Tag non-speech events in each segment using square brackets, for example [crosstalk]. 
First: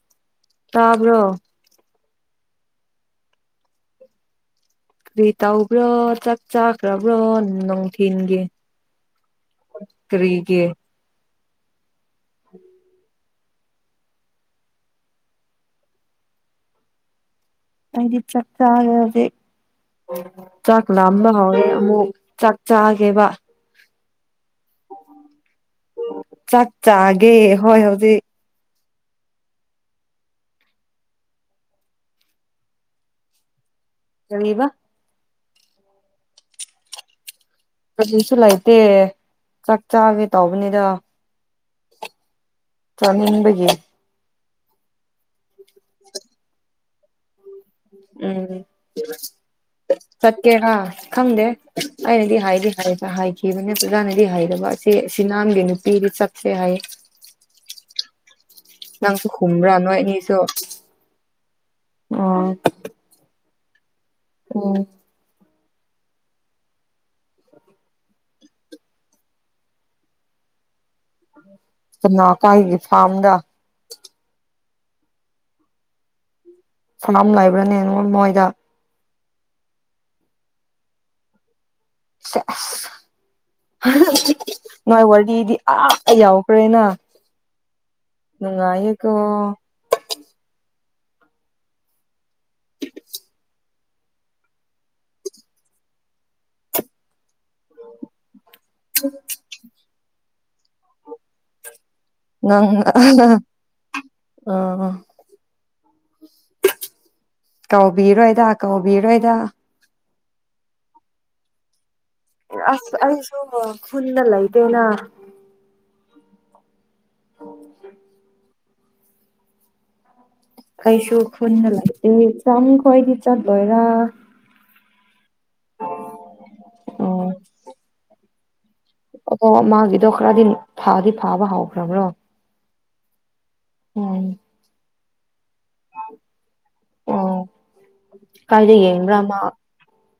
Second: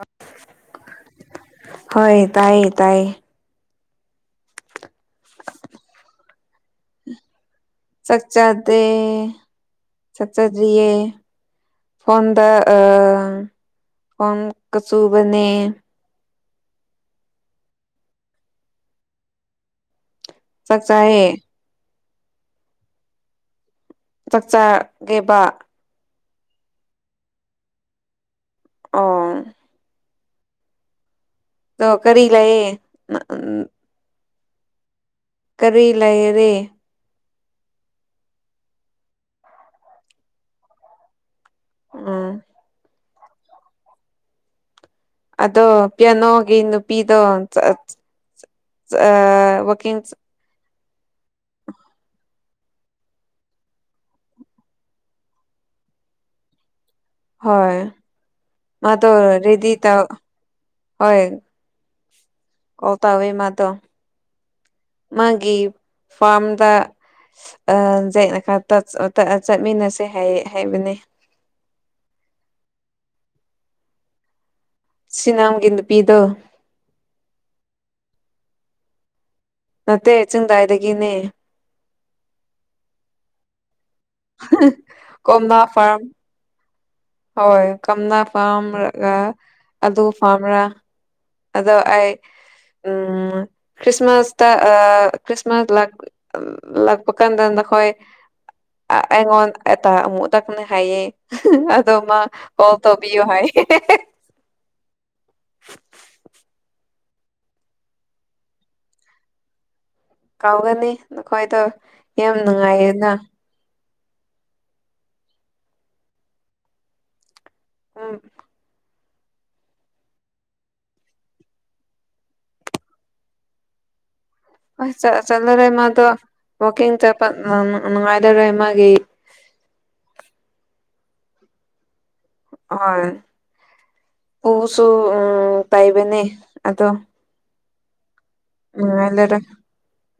ꯑꯥ ꯇꯥꯕ꯭ꯔꯣ ꯍꯣꯏ ꯇꯥꯏꯌꯦ ꯇꯥꯏꯌꯦ ꯀꯔꯤ ꯇꯩꯕ꯭ꯔꯣ ꯆꯥꯛ ꯆꯥꯈ꯭ꯔꯕ꯭ꯔꯣ ꯅꯨꯡ ꯆꯥꯛ ꯆꯥꯗꯦ ꯀꯔꯤꯒꯤ ꯆꯥꯛꯆꯥꯗ꯭ꯔꯤꯌꯦ ꯐꯣꯟꯗ ꯑ ꯐꯣꯟ ꯀ ꯆꯨꯕꯅꯦ ꯑꯩꯗꯤ ꯆꯥꯛ ꯆꯥꯔꯦ ꯍꯧꯖꯤꯛ ꯆꯥꯛ ꯂꯥꯝꯕ ꯍꯧꯔꯦ ꯑꯃꯨꯛ ꯆꯥꯛ ꯆꯥꯒꯦꯕꯥ ꯆꯥꯛ ꯆꯥꯒꯦꯕꯥ ꯆꯥꯛ ꯆꯥꯒꯦ ꯍꯣꯏ ꯍꯧꯖꯤꯛ ꯑꯣ ꯑꯗꯣ ꯀꯔꯤ ꯂꯩꯌꯦ ꯅ ꯎꯝ ꯀꯔꯤꯕꯥ ꯀꯔꯤ ꯂꯩꯔꯦ ꯀꯔꯤꯁꯨ ꯂꯩꯇꯦ ꯆꯥꯛ ꯆꯥꯒꯦ ꯇꯧꯕꯅꯤꯗ ꯎꯝ ꯆꯥꯅꯤꯡꯕꯒꯤ ꯑꯗꯣ ꯄꯤꯌꯥꯅꯣꯒꯤ ꯅꯨꯄꯤꯗꯣ ꯆꯑꯥ ꯎꯝ ꯆꯑꯥ ꯋꯥꯀꯤꯡ ꯀꯦꯔꯥ ꯈꯪꯗꯦ ꯑꯩꯅꯗꯤ ꯍꯥꯏꯗꯤ ꯍꯥꯏꯐꯥ ꯍꯥꯏꯈꯤꯕꯅꯦ ꯄꯨꯔꯥꯅꯗꯤ ꯍꯥꯏꯗꯕ ꯑꯁꯤ ꯁꯤꯅꯥꯝꯒꯤ ꯅꯨ ꯑꯩꯗꯤ ꯆꯠꯁꯦ ꯍꯥꯏꯌꯦ ꯍꯣꯏ ꯃꯥꯗꯣ ꯅꯪꯁꯨ ꯔꯦꯗꯤ ꯈꯨꯝꯕ꯭ꯔꯥ ꯅꯣꯏ ꯇꯧ ꯑꯅꯤꯁꯨ ꯍꯣꯏ ꯑꯣ ꯑꯣ ꯇꯧꯋꯦ ꯃꯥꯗꯣ ꯑꯣ ꯃꯥꯒꯤ ꯐꯥꯝꯗ ꯑꯥ [unintelligible] ꯇꯛꯑ ꯆꯠꯃꯤꯟꯅꯁꯦ ꯍꯥꯏꯌꯦ ꯍꯥꯏꯕꯅꯦ ꯀꯅꯥ ꯀꯥꯏꯒꯤ ꯐꯥꯝꯗ ꯁꯤꯅꯥꯝꯒꯤ ꯅꯨꯄꯤꯗꯣ ꯁꯅꯥꯝ ꯂꯩꯕ꯭ꯔꯅꯦ ꯅꯣꯏ ꯃꯣꯏꯗ ꯅꯠꯇꯦ ꯆꯤꯡꯗꯥꯏꯗꯒꯤꯅꯦ ꯁꯦ ꯑꯁ [unintelligible] ꯅꯣꯏ ꯋꯥꯔꯤꯗꯤ ꯀꯣꯝꯂꯥ ꯑꯥ ꯐꯥꯔꯝ ꯌꯧꯈ꯭ꯔꯦꯅ ꯍꯣꯏ ꯀꯝꯅꯥ ꯐꯥꯝꯔꯒ ꯑꯗꯨ ꯄꯥꯝꯕ꯭ꯔꯥ ꯑꯗꯣ ꯑꯩ ꯎꯝ ꯈ꯭ꯔꯤꯁꯃꯥꯁꯇ ꯑꯥ ꯈ꯭ꯔꯤꯁꯃꯥꯁ ꯂꯥꯛ ꯎꯝ ꯂꯥꯛꯄ ꯀꯥꯟꯗ ꯅꯈꯣꯏ ꯑꯥ ꯑꯩꯉꯣꯟ ꯑꯇꯥ ꯑꯃꯨꯛ ꯇꯛꯅꯦ ꯍꯥꯏꯌꯦ [unintelligible] ꯑꯗꯣ ꯃꯥ ꯅꯪ ꯑꯣ ꯇꯧꯕꯤꯌꯨ ꯍꯥꯏ ꯍꯦꯍꯦꯍꯦ [unintelligible] ꯇꯧꯕꯤꯔꯣꯏꯗ ꯀꯥꯎꯕꯤꯔꯣꯏꯗ ꯀꯥꯎꯒꯅꯤ ꯅꯈꯣꯏꯗꯣ ꯌꯥꯝ ꯑꯁ ꯅꯨꯡꯉꯥꯏꯌꯦꯅ ꯑꯩꯁꯨꯀꫭ ꯈꯨꯨꯟꯗ ꯂꯩꯇꯦꯅ [inaudible] ꯎꯝ ꯑꯩꯁꯨ ꯈꯨꯟꯗ ꯂꯩꯇꯦ ꯆꯟ ꯈꯣꯏꯗꯤ ꯆꯠꯂꯣꯏꯔ ꯑꯁ ꯆꯥ ꯆꯠꯂꯔꯣꯏ ꯃꯥꯗꯣ ꯋꯥꯀꯤꯡ ꯆꯠꯄ ꯑꯣ ꯅꯪ ꯅꯨꯡꯉꯥꯏꯗꯧꯔꯦ ꯃꯥꯒꯤ ꯑꯗ ꯃꯥꯒꯤꯗꯣ ꯈꯔꯗꯤ ꯐꯥꯗꯤ ꯐꯥꯕ ꯍꯧꯈ꯭ꯔꯕ꯭ꯔꯣ ꯍꯣꯏ ꯎꯝ ꯄꯨꯁꯨ ꯎꯝ ꯇꯩꯕꯅꯦ ꯑꯗꯣ ꯎꯝ ꯅꯨꯉꯜꯂꯦꯗꯥ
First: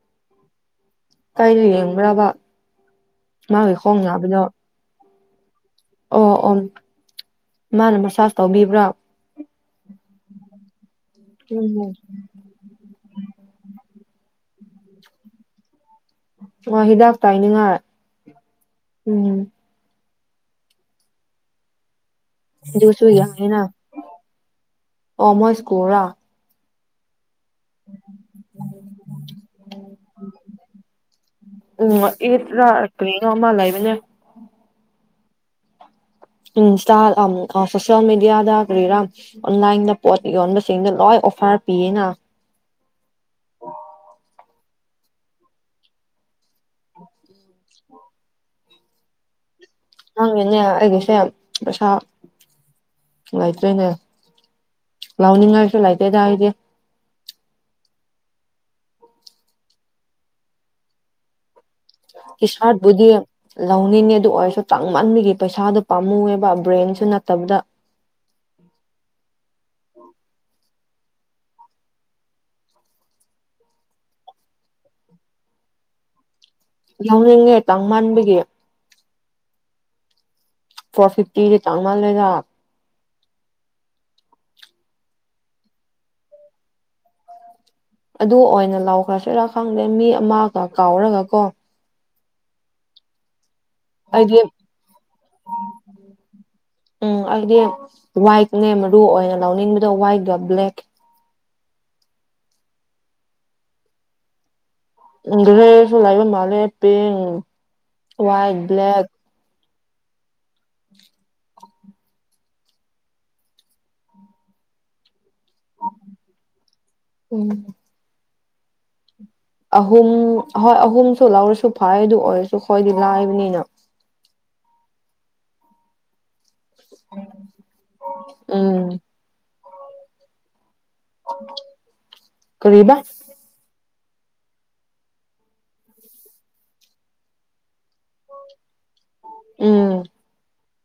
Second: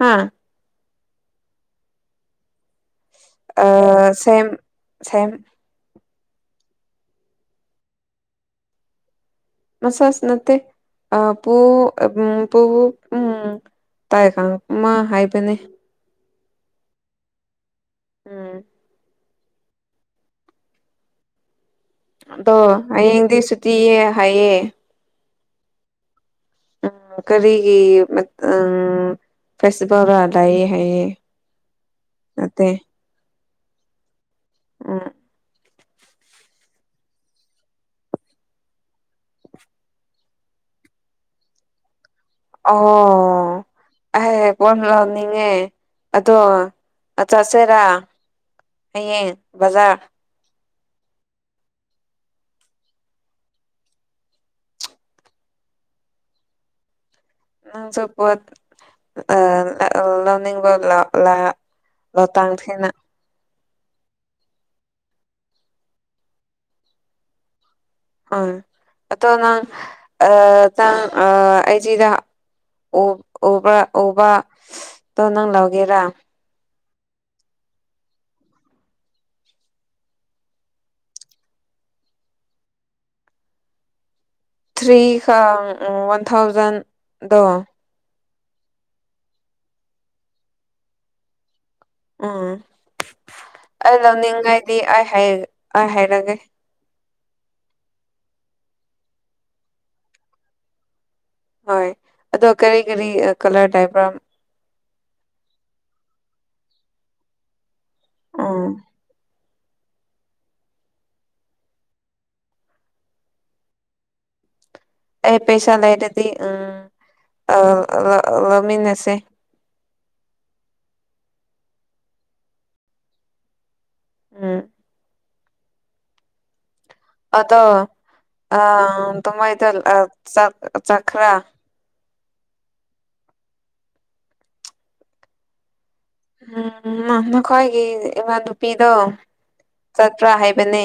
ꯍꯥꯥ ꯀꯥꯏꯗ ꯌꯦꯡꯕ꯭ꯔꯕ ꯃꯥꯒꯤ ꯈꯣꯡ ꯁꯦꯝ ꯅꯥꯕꯗꯣ ꯁꯦꯝ ꯑꯣ ꯑꯣ ꯃꯥꯅ ꯃꯁꯥꯁ ꯇꯧꯕꯤꯕ꯭ꯔꯥ ꯃꯁꯥꯥꯁ ꯅꯠꯇꯦ ꯑꯥꯄꯨ ꯎꯝ ꯑꯕꯨꯡꯄꯨ ꯎꯝ ꯇꯥꯏ ꯀꯥꯡꯂꯨꯞ ꯑꯃ ꯍꯥꯏꯕꯅꯦ ꯑꯣ ꯎꯝ ꯍꯤꯗꯥꯛꯇꯥꯏꯅꯤꯡꯉꯥꯏ ꯎꯝ ꯑꯗꯣ ꯑꯗꯨꯁꯨ ꯍꯌꯦꯡꯗꯤ ꯌꯥꯏꯅ ꯁꯨꯇꯤꯌꯦ ꯍꯥꯏꯌꯦ ꯑꯣ ꯃꯣꯏ ꯁ꯭ꯀꯨꯜ ꯔꯥ ꯎꯝ ꯀꯔꯤ ꯒꯤ ꯃꯠ ꯑꯥꯝ ꯐꯦꯁꯇꯤꯕꯦꯜꯂ ꯂꯩꯌꯦ ꯍꯥꯏꯌꯦ ꯎꯝ ꯅꯠꯇꯦ ꯑꯤꯠꯂꯥ ꯀꯔꯤꯅꯣ ꯑꯃ ꯂꯩꯕꯅꯦ ꯎꯝ ꯏꯟꯁꯇꯥ ꯑꯝ ꯑꯥ ꯁꯣꯁꯤꯌꯦꯜ ꯃꯦꯗꯤꯌꯥꯗ ꯀꯔꯤꯔ ꯑꯣꯟꯂꯥꯏꯟꯗ ꯄꯣꯠ ꯌꯣꯟꯕꯁꯤꯡꯗꯣ ꯂꯣꯏ ꯑꯣꯐꯔ ꯄꯤꯌꯦꯅ ꯑꯣ ꯑꯍꯦ ꯄꯣꯠ ꯂꯧꯅꯤꯡꯉꯦ ꯑꯗꯣ ꯆꯠꯁꯦꯔꯥ ꯍꯌꯦꯡ ꯕꯖꯥꯔ ꯅꯪꯒꯤꯅꯦ ꯑꯩꯒꯤꯁꯦ ꯄꯩꯁꯥ ꯂꯩꯇ꯭ꯔꯦꯅꯦ ꯂꯥꯎꯅꯤꯡꯉꯥꯏꯁꯨ ꯂꯩꯇꯦꯗ ꯑꯩꯗꯤ ꯅꯪ ꯑꯆꯥꯄꯣꯠ ꯑꯥ ꯑꯥ ꯂꯧꯅꯤꯡꯕ ꯂꯥꯛ ꯂꯥ ꯏꯁꯥꯠꯕꯨꯗꯤ ꯂꯧꯅꯤꯡꯉꯦ ꯑꯗꯨ ꯑꯣꯏꯔꯁꯨ ꯇꯥꯡꯃꯟꯕꯒꯤ ꯄꯩꯁꯥꯗꯣ ꯄꯥꯝꯃꯨꯋꯦꯕ ꯕ꯭ꯔꯦꯟꯁꯨ ꯅꯠꯇꯕꯗ ꯍꯣꯏ ꯑꯇꯣ ꯅꯪ ꯑꯥꯖꯥꯡ ꯑꯥ ꯑꯩꯖꯤꯗ ꯎꯞ ꯎꯕ ꯎꯕ ꯇꯣ ꯅꯪ ꯂꯧꯒꯦꯔꯥ ꯂꯥꯎꯅꯤꯡꯉꯦ ꯇꯥꯡꯃꯟꯕꯒꯤ ꯐꯣꯔ ꯐꯤꯐꯇꯤꯗꯤ ꯇꯥꯡꯃꯟꯂꯦꯗ ꯊ꯭ꯔꯤ ꯈꯪ ꯑꯥ ꯋꯥꯟ ꯊꯥꯎꯖꯟꯗꯣ ꯑꯗꯨ ꯑꯣꯏꯅ ꯂꯧꯈ꯭ꯔꯁꯦꯔꯥ ꯈꯪꯗꯦ ꯃꯤ ꯑꯃꯥꯒ ꯀꯥꯎꯔꯒ ꯀꯣ ꯎꯝ ꯑꯩ ꯑꯩꯗꯤ ꯂꯧꯅꯤꯡꯉꯥꯏꯗꯤ ꯑꯩ ꯍꯩ ꯑꯩ ꯍꯥꯏꯔꯒꯦ ꯎꯝ ꯑꯥꯏꯗꯤ ꯋꯥꯏꯠꯅꯦ ꯃꯔꯨ ꯑꯣꯏꯅ ꯂꯧꯅꯤꯡꯕꯗꯣ ꯋꯥꯏꯠꯀ ꯕ꯭ꯂꯦꯛ ꯍꯣꯏ ꯑꯗꯣ ꯀꯔꯤ ꯀꯔꯤ ꯑꯀꯂꯔ ꯂꯥꯏꯕ꯭ꯔꯝ ꯎꯝ ꯒ꯭ꯔꯦꯁꯨ ꯂꯩꯕ ꯃꯥꯜꯂꯦ ꯄꯤꯡ ꯋꯥꯏꯠ ꯎꯝ ꯕ꯭ꯂꯦꯛ [inaudible] ꯑꯩ ꯄꯩꯁꯥ ꯂꯩꯔꯗꯤ ꯎꯝ ꯎꯝ ꯑꯥ ꯂ ꯂ ꯂꯧꯃꯤꯟꯅꯁꯦ ꯑꯍꯨꯝ ꯍꯣꯏ ꯑꯍꯨꯝꯁꯨ ꯂꯧꯔꯁꯨ ꯐꯥꯏ ꯑꯗꯨ ꯑꯣꯏꯔꯁꯨ ꯑꯈꯣꯏꯗꯤ ꯂꯥꯏꯕꯅꯤꯅ ꯎꯝ ꯎꯝ [unintelligible] ꯀꯔꯤꯕ ꯎꯝ ꯅꯥ ꯅꯈꯣꯏꯒꯤ ꯏꯃꯥ ꯅꯨꯨꯄꯤꯗꯣ ꯎꯝ ꯆꯠꯄ꯭ꯔꯥ ꯍꯥꯏꯕꯅꯦ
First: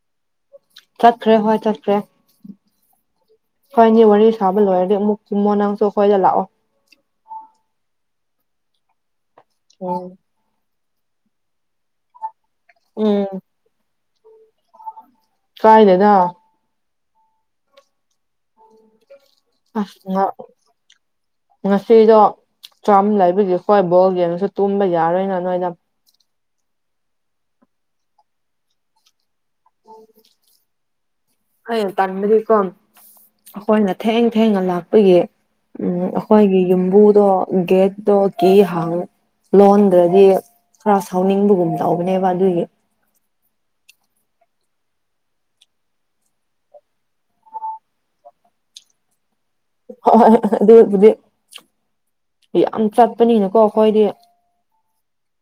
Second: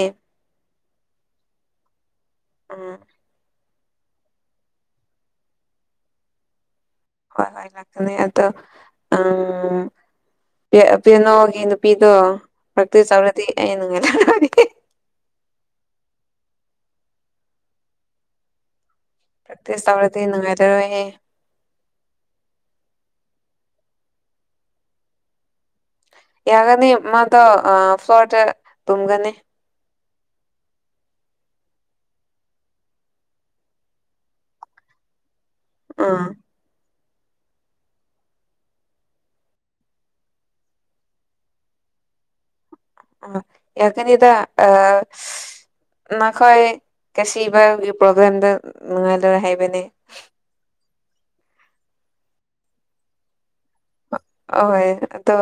ꯆꯠꯈ꯭ꯔꯦ ꯍꯣꯏ ꯆꯠꯈ꯭ꯔꯦ ꯑꯣ ꯈꯣꯏꯅꯤ ꯋꯥꯔꯤ ꯁꯥꯕ ꯂꯣꯏꯔꯗꯤ ꯑꯃꯨꯛ ꯀꯨꯃꯣ ꯅꯪꯁꯨ ꯑꯩꯈꯣꯏꯗ ꯂꯥꯛꯑꯣ ꯍꯣꯏ ꯍꯣꯏ ꯉꯛꯇꯅꯦ ꯑꯗꯣ ꯑꯝ ꯄꯦ ꯄꯦꯅꯥꯎꯒꯤ ꯅꯨꯄꯤꯗꯣ ꯄꯛꯇ꯭ꯔꯤꯁ ꯎꯝ ꯇꯧꯔꯗꯤ ꯑꯩ [unintelligible] ꯀꯥꯏꯗꯅꯣ ꯄ꯭ꯔꯦꯛꯇꯤꯁ ꯇꯧꯔꯗꯤ ꯅꯨꯡꯉꯥꯏꯔꯔꯣꯏꯍꯦ [unintelligible] ꯉꯁꯤꯗꯣ ꯆꯥꯝ ꯂꯩꯕꯒꯤ ꯈꯣꯏ ꯕꯣꯜ ꯌꯦꯡꯉꯁꯨ ꯇꯨꯝꯕ ꯌꯥꯔꯣꯏꯅ ꯅꯣꯏꯗ ꯌꯥꯒꯅꯤ ꯃꯥꯗꯣ ꯑꯥ ꯐ꯭ꯂꯣꯔꯇ ꯇꯨꯝꯒꯅꯤ [inaudible] ꯑꯩꯅ ꯇꯥꯟꯕꯗꯤꯀꯣ ꯑꯩꯈꯣꯏꯅ ꯊꯦꯡ ꯊꯦꯡꯅ ꯂꯥꯛꯄꯒꯤ ꯎꯝ ꯑꯥ ꯑꯈꯣꯏꯒꯤ ꯌꯨꯝꯕꯨꯗꯣ ꯒꯦꯠꯇꯣ ꯀꯤ ꯍꯥꯡ ꯂꯣꯟꯗ꯭ꯔꯗꯤ ꯈꯔ ꯁꯥꯎꯅꯤꯡꯕꯒꯨꯝ ꯇꯧꯕꯅꯦꯕ ꯑꯗꯨꯒꯤ ꯑꯥ ꯌꯥꯀꯅꯤꯗ ꯑꯥ ꯅꯈꯣꯏ ꯀꯁꯤꯕꯒꯤ ꯄ꯭ꯔꯣꯕ꯭ꯂꯦꯝꯗ ꯅꯨꯡꯉꯥꯏ ꯂꯣꯏ ꯍꯥꯏꯕꯅꯦ [unintelligible] ꯑꯗꯨꯕꯨꯗꯤ ꯌꯥꯝ ꯆꯠꯄꯅꯤꯅꯀꯣ ꯑꯩꯈꯣꯏꯗꯤ ꯑꯍꯣꯏ ꯑꯗꯣ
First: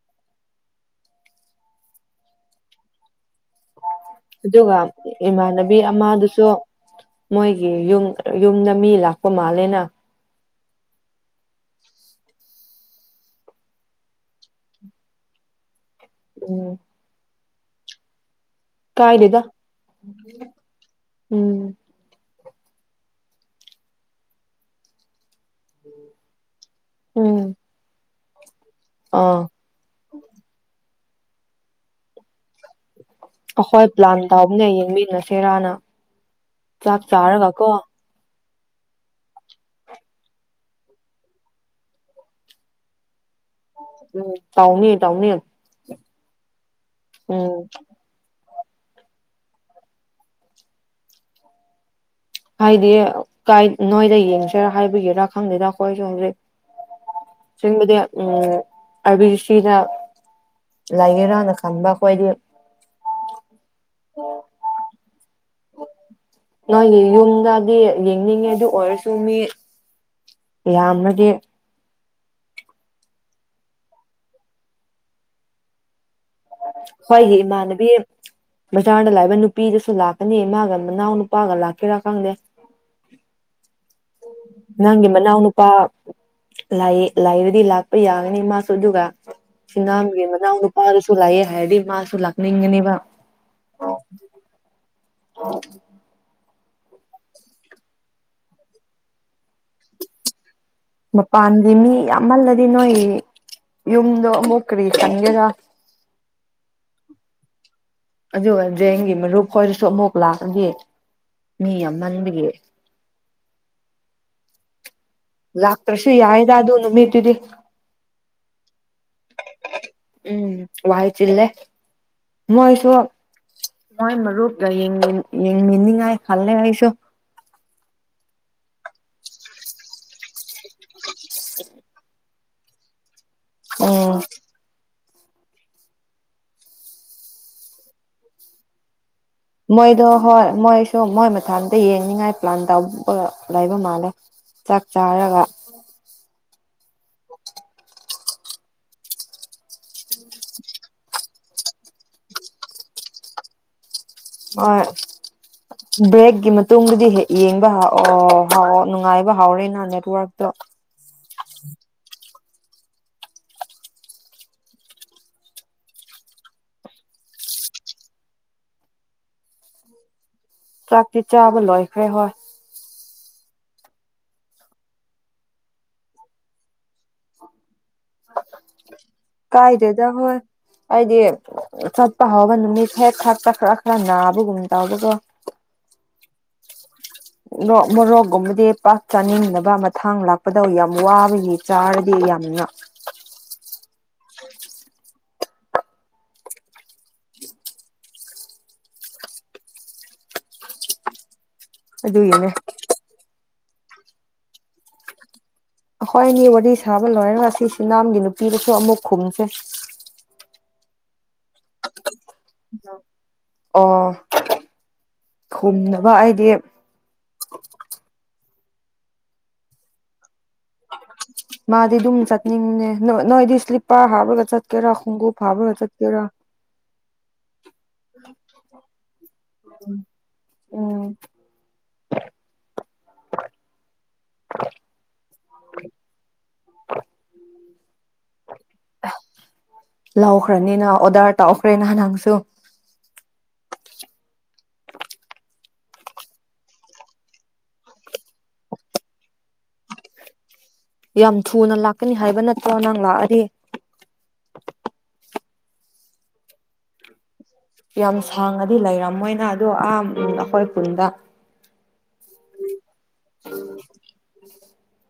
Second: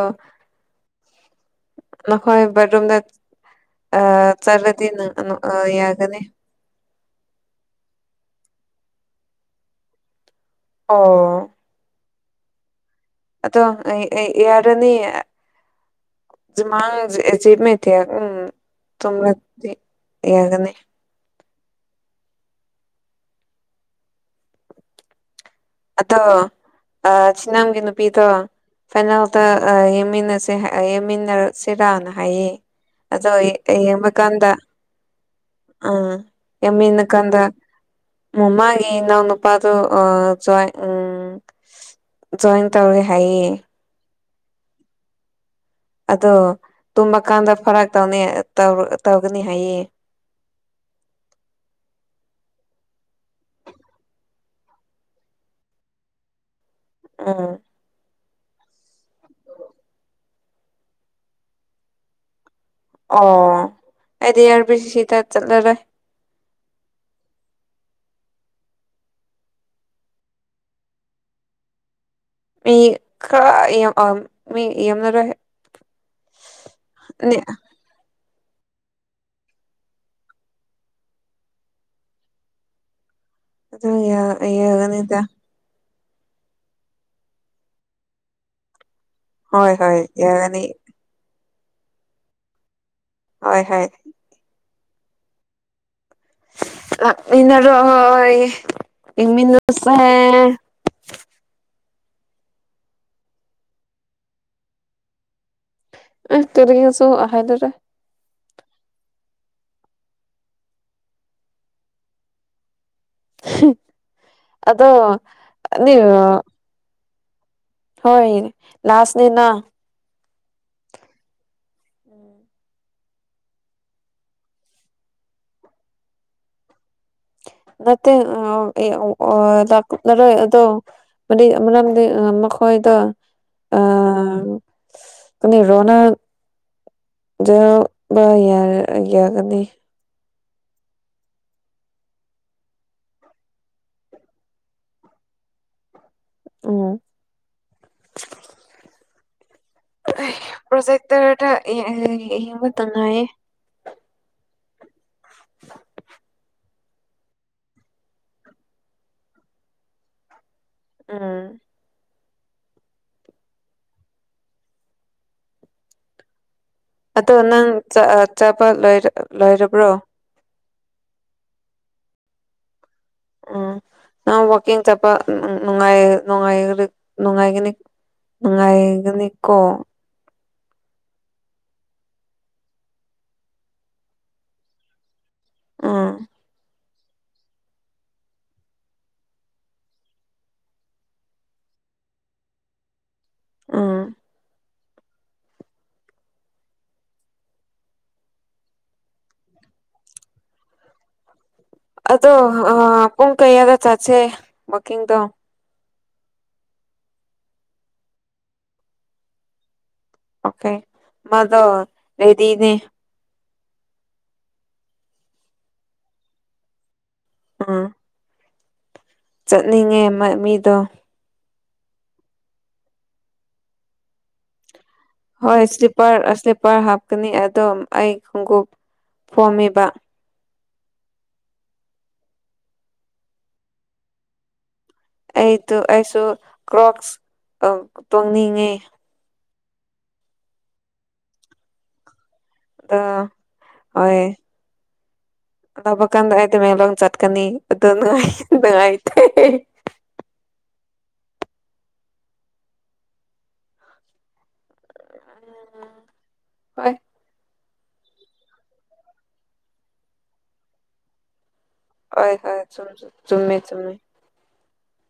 ꯅꯈꯣꯏ ꯕꯥꯠꯔꯨꯝꯗ ꯑ ꯑꯗꯨꯒ ꯆꯠꯂꯗꯤ ꯅꯪ ꯑ ꯏꯃꯥꯟꯅꯕꯤ ꯌꯥꯒꯅꯤ ꯑꯃꯥꯗꯨꯁꯨ ꯃꯣꯏꯒꯤ ꯌꯨꯝ ꯌꯨꯝꯗ ꯃꯤ ꯂꯥꯛꯄ ꯃꯥꯜꯂꯦꯅ ꯑꯣ ꯑꯗꯣ ꯑꯩ ꯑꯩ ꯌꯥꯔꯅꯤ ꯎꯝ ꯖꯤꯃꯥꯡ ꯖꯤꯑ ꯀꯥꯏꯗꯦꯗ [unintelligible] ꯎꯝ ꯑꯗꯣ ꯑꯥ ꯎꯝ ꯆꯤꯅꯥꯝꯒꯤ ꯅꯨꯄꯤꯗꯣ ꯐꯥꯏꯅꯦꯜꯗ ꯑꯥ ꯌꯦꯡꯃꯤꯟꯅꯁꯦ ꯍꯑꯦ ꯌꯦꯡꯃꯤꯟꯅꯁꯦꯔꯥꯅ ꯍꯥꯏꯌꯦ ꯑꯗꯣ ꯑꯩꯈꯣꯏ ꯌꯦꯡꯕ ꯄ꯭ꯂꯥꯟ ꯀꯥꯟꯗ ꯇꯧꯕꯅꯦ ꯌꯦꯡꯃꯤꯟꯅꯁꯦꯔꯥꯅ ꯑꯥ ꯆꯥꯛ ꯌꯥꯝꯃꯤꯟꯅꯀꯥꯟꯗ ꯆꯥꯔꯒ ꯀꯣ ꯃꯃꯥꯒꯤ ꯏꯅꯥꯎ ꯅꯨꯄꯥꯗꯨ ꯑꯥ ꯆꯣꯏ ꯎꯝ ꯖꯣꯏꯟ ꯇꯧꯔꯦ ꯍꯥꯏꯌꯦ ꯎꯝ ꯇꯥꯎꯅꯤ ꯇꯥꯎꯅꯤ ꯑꯗꯣ ꯇꯨꯝꯃꯀꯥꯟꯗ ꯐꯔꯛ ꯇꯧꯅꯤ ꯇꯧ ꯇꯧꯒꯅꯤ ꯍꯥꯏꯌꯦ ꯍꯥꯏꯗꯤ ꯀꯥꯏ ꯅꯣꯏꯗ ꯌꯦꯡꯁꯦꯔꯥ ꯍꯥꯏꯕꯒꯤꯔꯥ ꯈꯪꯗꯦꯗ ꯑꯩꯈꯣꯏꯁꯨ ꯍꯧꯖꯤꯛ ꯎꯝ ꯑꯆꯦꯡꯕꯗꯤ ꯎꯝ ꯁꯤꯗ ꯂꯩꯒꯦꯔꯥꯅ ꯈꯟꯕ ꯈꯣꯏꯗꯤ ꯑꯣ ꯑꯩꯗꯤ ꯑꯥꯔ ꯕꯤ ꯁꯤꯗ ꯆꯠꯂ ꯅꯣꯏꯒꯤ ꯌꯨꯝꯗꯗꯤ ꯌꯦꯡꯅꯤꯡꯉꯦ ꯑꯗꯨ ꯑꯣꯏꯔꯁꯨ ꯃꯤ ꯌꯥꯝꯔꯗꯤ ꯃꯤ ꯈꯔ ꯌꯥꯝ ꯑ ꯃꯤ ꯌꯥꯝꯂꯔꯣꯏ ꯍꯣꯏꯒꯤ ꯏꯃꯥꯟꯅꯕꯤ ꯕꯖꯥꯔꯗ ꯂꯩꯕ ꯅꯨꯄꯤꯗꯨꯁꯨ ꯂꯥꯛꯀꯅꯤ ꯃꯥꯒ ꯃꯅꯥꯎ ꯅꯨꯄꯥꯒ ꯂꯥꯛꯀꯦꯔꯥ ꯈꯪꯗꯦ ꯑꯗꯨ ꯌꯥ ꯅꯪꯒꯤ ꯃꯅꯥꯎꯅꯨꯄꯥ ꯂꯩ ꯂꯩꯔꯗꯤ ꯂꯥꯛꯄ ꯌꯥꯒꯅꯤ ꯃꯥꯁꯨ ꯑꯗꯨꯒ ꯍꯣꯏ ꯍꯣꯏ ꯅꯪꯒꯤ ꯃꯅꯥꯎ ꯌꯥꯒꯅꯤ ꯅꯨꯄꯥꯗꯨꯁꯨ ꯂꯩꯑꯦ ꯍꯥꯏꯔꯗꯤ ꯃꯥꯁꯨ ꯂꯥꯛꯅꯤꯡꯒꯅꯤꯕ ꯍꯣꯏ ꯍꯣꯏ [unintelligible] ꯂꯥꯛꯃꯤꯟꯅꯔꯣꯏ ꯌꯦꯡꯃꯤꯟꯅꯁꯦ ꯃꯄꯥꯟꯗꯤ ꯃꯤ ꯌꯥꯝꯃꯜꯂꯗꯤ ꯅꯣꯏ ꯌꯨꯝꯗꯣ ꯑꯃꯨꯛ ꯀꯔꯤ ꯈꯟꯒꯦꯔꯥ ꯑꯁ ꯇꯨꯝꯅꯤꯡꯉꯁꯨ ꯑ ꯍꯥꯏꯗꯔꯦ ꯑꯗꯨꯒ ꯗ꯭ꯔꯦꯡꯒꯤ ꯃꯔꯨꯞ ꯈꯣꯏꯗꯨꯁꯨ ꯑꯃꯨꯛ ꯂꯥꯛꯑꯗꯤ ꯃꯤ ꯌꯥꯝꯃꯟꯕꯒꯤ ꯑꯗꯣ ꯂꯥꯛꯇ꯭ꯔꯁꯨ ꯑꯅꯤꯔꯣ ꯌꯥꯏꯗ ꯑꯗꯨ ꯅꯨꯃꯤꯠꯇꯨꯗꯤ ꯍꯣꯏ ꯂꯥꯁꯅꯤꯅ ꯎꯝ ꯋꯥꯏ ꯆꯤꯜꯂꯦ ꯃꯣꯏꯁꯨ ꯃꯣꯏ ꯃꯔꯨꯞꯒ ꯌꯦꯡꯅꯤꯡ ꯌꯦꯡꯃꯤꯅꯤꯉꯥꯏ ꯍꯜꯂꯦ ꯑꯩꯁꯨ ꯅꯠꯇꯦ ꯑ ꯑꯦ ꯑꯣ ꯑ [unintelligible] ꯑꯗꯣ ꯑꯗꯤ ꯑ ꯃꯔꯝꯗꯤ ꯑ ꯃꯈꯣꯏꯗꯣ ꯎꯝ ꯈꯪꯗꯦ ꯔꯣꯅꯥꯜ ꯖꯨ ꯃꯥ ꯌꯥꯔꯛ ꯑ ꯌꯥꯒꯅꯤ ꯃꯣꯏꯗꯣ ꯍꯣꯏ ꯃꯣꯏꯁꯨ ꯃꯣꯏ ꯃꯊꯟꯇ ꯌꯦꯡꯅꯤꯉꯥꯏ ꯄ꯭ꯂꯥꯟ ꯇꯧꯕ ꯂꯩꯕ ꯃꯥꯜꯂꯦ ꯆꯥꯛ ꯆꯥꯔꯒ ꯎꯝ ꯑꯩ ꯄ꯭ꯔꯣꯖꯦꯛꯇꯔꯗ ꯌꯦ ꯌꯦꯡꯕ ꯇꯟꯅꯩꯌꯦ ꯍꯣꯏ ꯕ꯭ꯔꯦꯛꯀꯤ ꯃꯇꯨꯡꯗꯗꯤ ꯌꯦ ꯌꯦꯡꯕ ꯍꯧ ꯍꯧ ꯍꯧꯕ ꯅꯨꯡꯉꯥꯏꯕ ꯍꯥꯎꯔꯦꯅꯥ ꯅꯦꯠꯋꯥꯔꯛꯇꯣ ꯎꯝ ꯑꯗꯣ ꯅꯪ ꯆꯥ ꯑ ꯆꯠꯄ ꯂꯣꯏꯔ ꯂꯣꯏꯔꯕ꯭ꯔꯣ ꯆꯥꯛꯇꯤ ꯆꯥꯕ ꯂꯣꯏꯈ꯭ꯔꯦ ꯍꯣꯏ ꯎꯝ ꯅꯪ ꯋꯥꯀꯤꯡ ꯆꯠꯄ ꯅꯨꯡ ꯅꯨꯡꯉꯥꯏ ꯅꯨꯡꯉꯥꯏ ꯔ ꯅꯨꯡꯉꯥꯏꯒꯅꯤ ꯅꯨꯡꯉꯥꯏꯒꯅꯤꯀꯣ ꯌꯥ ꯍꯣꯏ ꯑꯩꯗꯤ ꯆꯠꯄ ꯍꯥꯎꯕ ꯅꯨꯃꯤꯠ ꯍꯦꯛ ꯈꯛꯇ ꯈꯔ ꯈꯔ ꯅꯥꯕꯒꯨꯝ ꯇꯧꯕꯒꯣ ꯎꯝ ꯔꯣꯛ ꯃꯣꯔꯣꯛꯒꯨꯝꯕꯗꯤ ꯄꯥꯛ ꯆꯥꯅꯤꯡꯗꯕ ꯃꯊꯪ ꯂꯥꯛꯄꯗ ꯌꯥꯝ ꯋꯥꯕꯒꯤ ꯆꯥꯔꯗꯤ ꯌꯥꯝꯅ ꯎꯝ [inaudible] ꯑꯗꯣ ꯑꯗꯨꯒꯤꯅꯦ ꯑ ꯄꯨꯡ ꯀꯩꯌꯥꯗ ꯆꯠꯁꯦ ꯋꯥꯀꯤꯡꯗꯣ ꯑꯈꯣꯏ ꯑꯅꯤ ꯋꯥꯔꯤ ꯁꯥꯕ ꯂꯣꯏꯔꯒ ꯑꯁꯤ ꯁꯤꯅꯥꯝꯒꯤ ꯅꯨꯄꯤꯗꯁꯨ ꯑꯃꯨꯛ ꯈꯨꯝꯁꯦ ꯑꯣꯀꯦ ꯃꯥꯗꯣ ꯔꯦꯗꯤꯅꯦ ꯑꯣ ꯈꯨꯝꯅꯕ ꯑꯩꯗꯤ ꯎꯝ ꯆꯠꯅꯤꯡꯉꯦ ꯃ ꯃꯤꯗꯣ ꯃꯥꯗꯤ ꯑꯗꯨꯝ ꯆꯠꯅꯤꯡꯅꯦ ꯅꯣꯏ ꯅꯣꯏꯗꯤ ꯁ꯭ꯂꯤꯞꯄꯔ ꯍꯥꯞꯔꯒ ꯆꯠ ꯀꯦꯔꯥ ꯈꯨꯡꯎꯞ ꯍꯣꯏ ꯁ꯭ꯂꯤꯞꯄꯔ ꯁ꯭ꯂꯤꯞꯄꯔ ꯍꯥꯞꯀꯅꯤ ꯑꯗꯣ ꯑꯩ ꯈꯣꯡꯎꯞ ꯐꯣꯝꯃꯦꯕꯥ ꯎꯝ꯫ ꯑꯩꯗꯣ ꯑꯩꯁꯨ ꯀ꯭ꯔꯣꯛꯁ ꯑꯥ ꯇꯣꯡꯅꯤꯡꯉꯦ ꯑꯍ ꯂꯧꯈ꯭ꯔꯥꯅꯤꯅ ꯑꯣꯗꯔ ꯇꯧꯈ꯭ꯔꯦ ꯅꯍꯥꯟ ꯅꯪꯁꯨ ꯑꯥ ꯍꯣꯏ ꯑꯅꯧꯕ ꯀꯥꯟꯗ ꯑꯩ ꯇꯃꯦꯡꯂꯣꯡ ꯆꯠꯀꯅꯤ ꯑꯗꯣ ꯅꯣꯏ ꯅꯨꯡꯉꯥꯏꯇꯦ ꯌꯥꯝ ꯊꯨꯅ ꯂꯥꯛꯀꯅꯤ ꯍꯥꯏꯕ ꯅꯠꯇ꯭ꯔꯣ ꯅꯪ ꯂꯥꯛꯑꯗꯤ ꯍꯣꯏ ꯌꯥꯝ ꯁꯥꯡꯉꯗꯤ ꯂꯩꯔꯝꯃꯣꯏꯅ ꯑꯗꯣ ꯑꯥ ꯎꯝ ꯑꯩꯈꯣꯏ ꯈꯨꯟꯗ ꯍꯣꯏ ꯍꯣꯏ ꯆꯨꯝ ꯆꯨꯝ ꯆꯨꯝꯃꯦ ꯆꯨꯝꯃꯦ [inaudible]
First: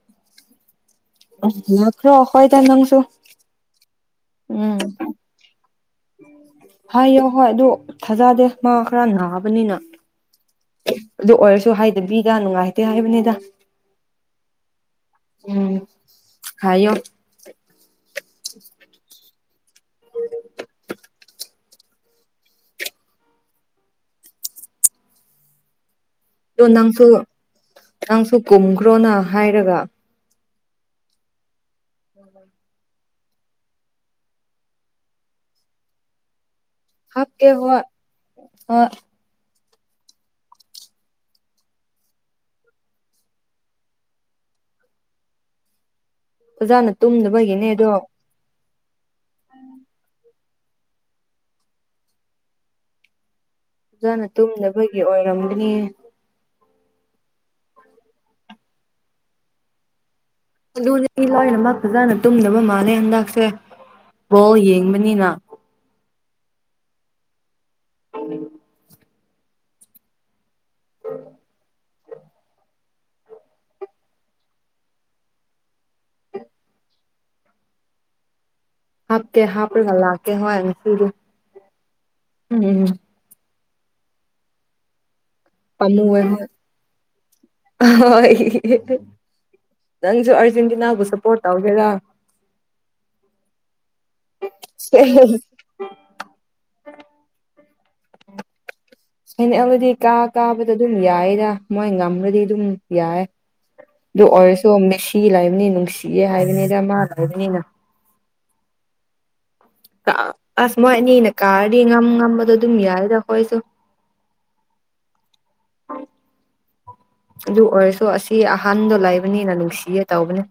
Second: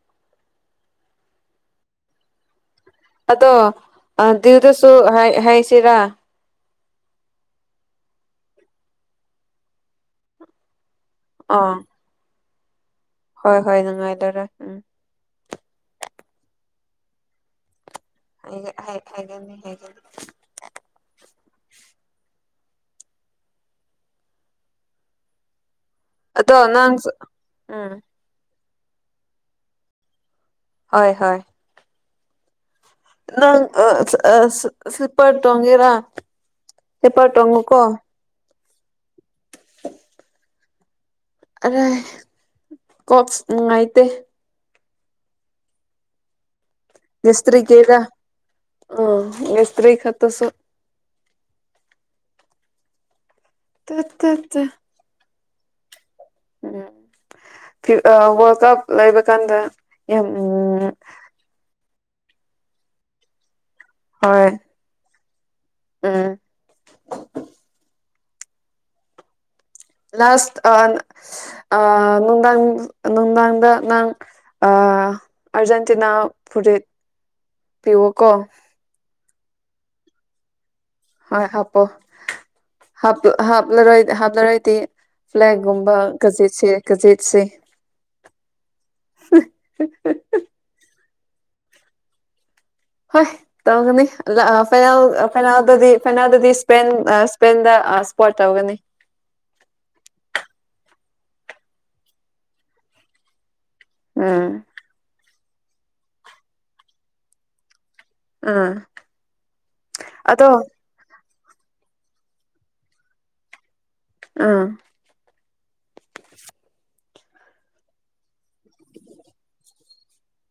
ꯑꯪ ꯏꯟꯅꯈ꯭ꯔꯣ ꯍꯣꯏꯗ ꯅꯪꯁꯨ ꯑꯗꯣ ꯎꯝ ꯑꯥꯟꯇꯤꯗꯥꯁꯨ ꯍꯥꯏ ꯍꯥꯏꯁꯤꯔꯥ ꯍꯥꯏꯌꯣ ꯍꯣꯏ ꯑꯗꯣ ꯊꯥꯖꯗꯦ ꯃꯥ ꯈꯔ ꯅꯥꯕꯅꯤꯅ ꯑꯗꯨ ꯑꯣꯏꯔꯁꯨ ꯑꯥ ꯍꯥꯏꯗꯕꯤꯗ ꯅꯨꯡꯉꯥꯏꯇꯦ ꯍꯥꯏꯕꯅꯤ ꯍꯣꯏ ꯍꯣꯏ ꯅꯨꯡꯉꯥꯏꯗꯔꯥ ꯎꯝ ꯎꯝ ꯍꯥꯏꯌꯣ ꯍꯥꯏꯒꯦ ꯍꯥꯏ ꯍꯥꯏꯒꯅꯤ ꯍꯥꯏꯒꯅꯤ ꯑꯗꯣ ꯅꯪꯁꯨ ꯎꯝ ꯅꯪꯁꯨ ꯀꯨꯝꯈ꯭ꯔꯣꯅ ꯍꯥꯏꯔꯒ ꯍꯣꯏ ꯍꯣꯏ [unintelligible] ꯅꯪ ꯑꯥ ꯑꯥ ꯁ꯭ꯂꯤꯞꯄꯔ ꯇꯣꯡꯒꯦꯔꯥ ꯁ꯭ꯂꯤꯞꯄꯔ ꯍꯥꯞꯀꯦ ꯍꯣꯏ ꯇꯣꯡꯉꯨꯀꯣ ꯍꯣꯏ ꯑꯔꯥꯏ ꯀꯣꯛꯁ ꯅꯨꯡꯉꯥꯏꯇꯦ ꯐꯖꯅꯥ ꯇꯨꯝꯗꯕꯒꯤꯅꯦꯗꯣ ꯑꯣ ꯃꯤꯁꯇ꯭ꯔꯤ ꯈꯠꯇꯁꯨ ꯇꯠ ꯐꯖꯅꯥ ꯇꯠ ꯇ ꯇꯨꯝꯗꯕꯒꯤ ꯑꯣꯏꯔꯝꯒꯅꯤ ꯎꯝ ꯐꯤ ꯑꯥ ꯋꯥꯔꯜꯗ ꯀꯞ ꯂꯩꯕ ꯀꯥꯟꯗ ꯌꯥꯝ ꯎꯝ ꯃꯤ ꯂꯣꯏꯅꯃꯛ ꯐꯖꯅ ꯇꯨꯝꯗꯕ ꯃꯥꯜꯂꯦ ꯍꯟꯗꯛꯁꯦ ꯍꯣꯏ ꯕꯣꯜ ꯌꯦꯡꯕꯅꯤꯅ ꯎꯝ꯫ [inaudible] ꯂꯥꯁ꯭ꯠ ꯑꯥꯟ ꯑꯥ ꯅꯨꯡꯗꯥꯥꯡ ꯅꯨꯡꯗꯥꯡꯗ ꯅꯪ ꯑꯥ ꯑꯥꯔꯖꯦꯟꯇꯤꯅꯥ ꯐꯨꯔꯤꯠ ꯄꯤꯋꫭꯀꯣ ꯍꯥꯞꯀꯦ ꯍꯥꯞꯔꯒ ꯂꯥꯛꯀꯦ ꯍꯣꯏ ꯉꯁꯤꯗꯤ ꯍꯣꯏ ꯍꯥꯞꯄꯣ ꯎꯝ ꯎꯝ ꯍꯥꯞ ꯍꯥꯞꯂꯔꯣꯏ ꯍꯥꯞꯂꯔꯣꯏꯗꯤ ꯐ꯭ꯂꯦꯛꯒꯨꯝꯕ ꯑꯃꯨꯕ ꯍꯣꯏ ꯒꯖꯦꯠꯁꯦ ꯒꯖꯦꯠꯁꯦ ꯑꯥ ꯍꯣꯏ ꯍꯣꯏ ꯅꯪꯁꯨ ꯑꯥꯔꯖꯦꯟꯇꯤꯅꯥꯕꯨ ꯁꯄꯣꯔꯠ ꯇꯧꯒꯦꯔꯥ ꯍꯣꯏ ꯇꯧꯒꯅꯤ ꯑꯗ ꯐꯥꯏꯅꯥꯜ ꯑ ꯐꯥꯏꯅꯥꯜ ꯑꯗꯨꯗꯤ ꯐꯥꯏꯅꯥꯜꯗꯗꯤ ꯏꯁ꯭ꯄꯦꯟ ꯑ ꯏꯁ꯭ꯄꯦꯟꯗ ꯑ ꯁꯄꯣꯔꯠ ꯇꯧꯒꯅꯤ ꯏꯁ ꯐꯥꯏꯅꯦꯜꯗꯗꯤ ꯀꯥ ꯀꯥꯕꯗ ꯑꯗꯨꯝ ꯌꯥꯏꯗ ꯃꯣꯏ ꯉꯝꯒ꯭ꯔꯥꯗꯤ ꯑꯗꯨꯝ ꯌꯥꯏ ꯑꯗꯨ ꯎꯝ ꯑꯣꯏꯔꯁꯨ ꯃꯦꯁꯤ ꯂꯩꯕꯅꯤ ꯅꯨꯡꯁꯤꯌꯦ ꯍꯥꯏꯕꯅꯤꯗ ꯃꯥ ꯂꯩꯕꯅꯤꯅ ꯑꯥ ꯑꯥ ꯑꯗꯣ ꯑꯁ ꯃꯣꯏ ꯑꯅꯤꯅ ꯀꯥꯔꯗꯤ ꯉꯝ ꯉꯝꯕꯗꯣ ꯑꯗꯨꯝ ꯌꯥꯔꯦꯗ ꯑꯩꯈꯣꯏꯁꯨ ꯑꯥ [inaudible] ꯑꯗꯨ ꯑꯣꯏꯔꯁꯨ ꯑꯁꯤ ꯑꯍꯥꯟꯗꯣ ꯂꯩꯕꯅꯤꯅ ꯅꯨꯡꯁꯤꯌꯦ ꯇꯧꯕꯅꯦ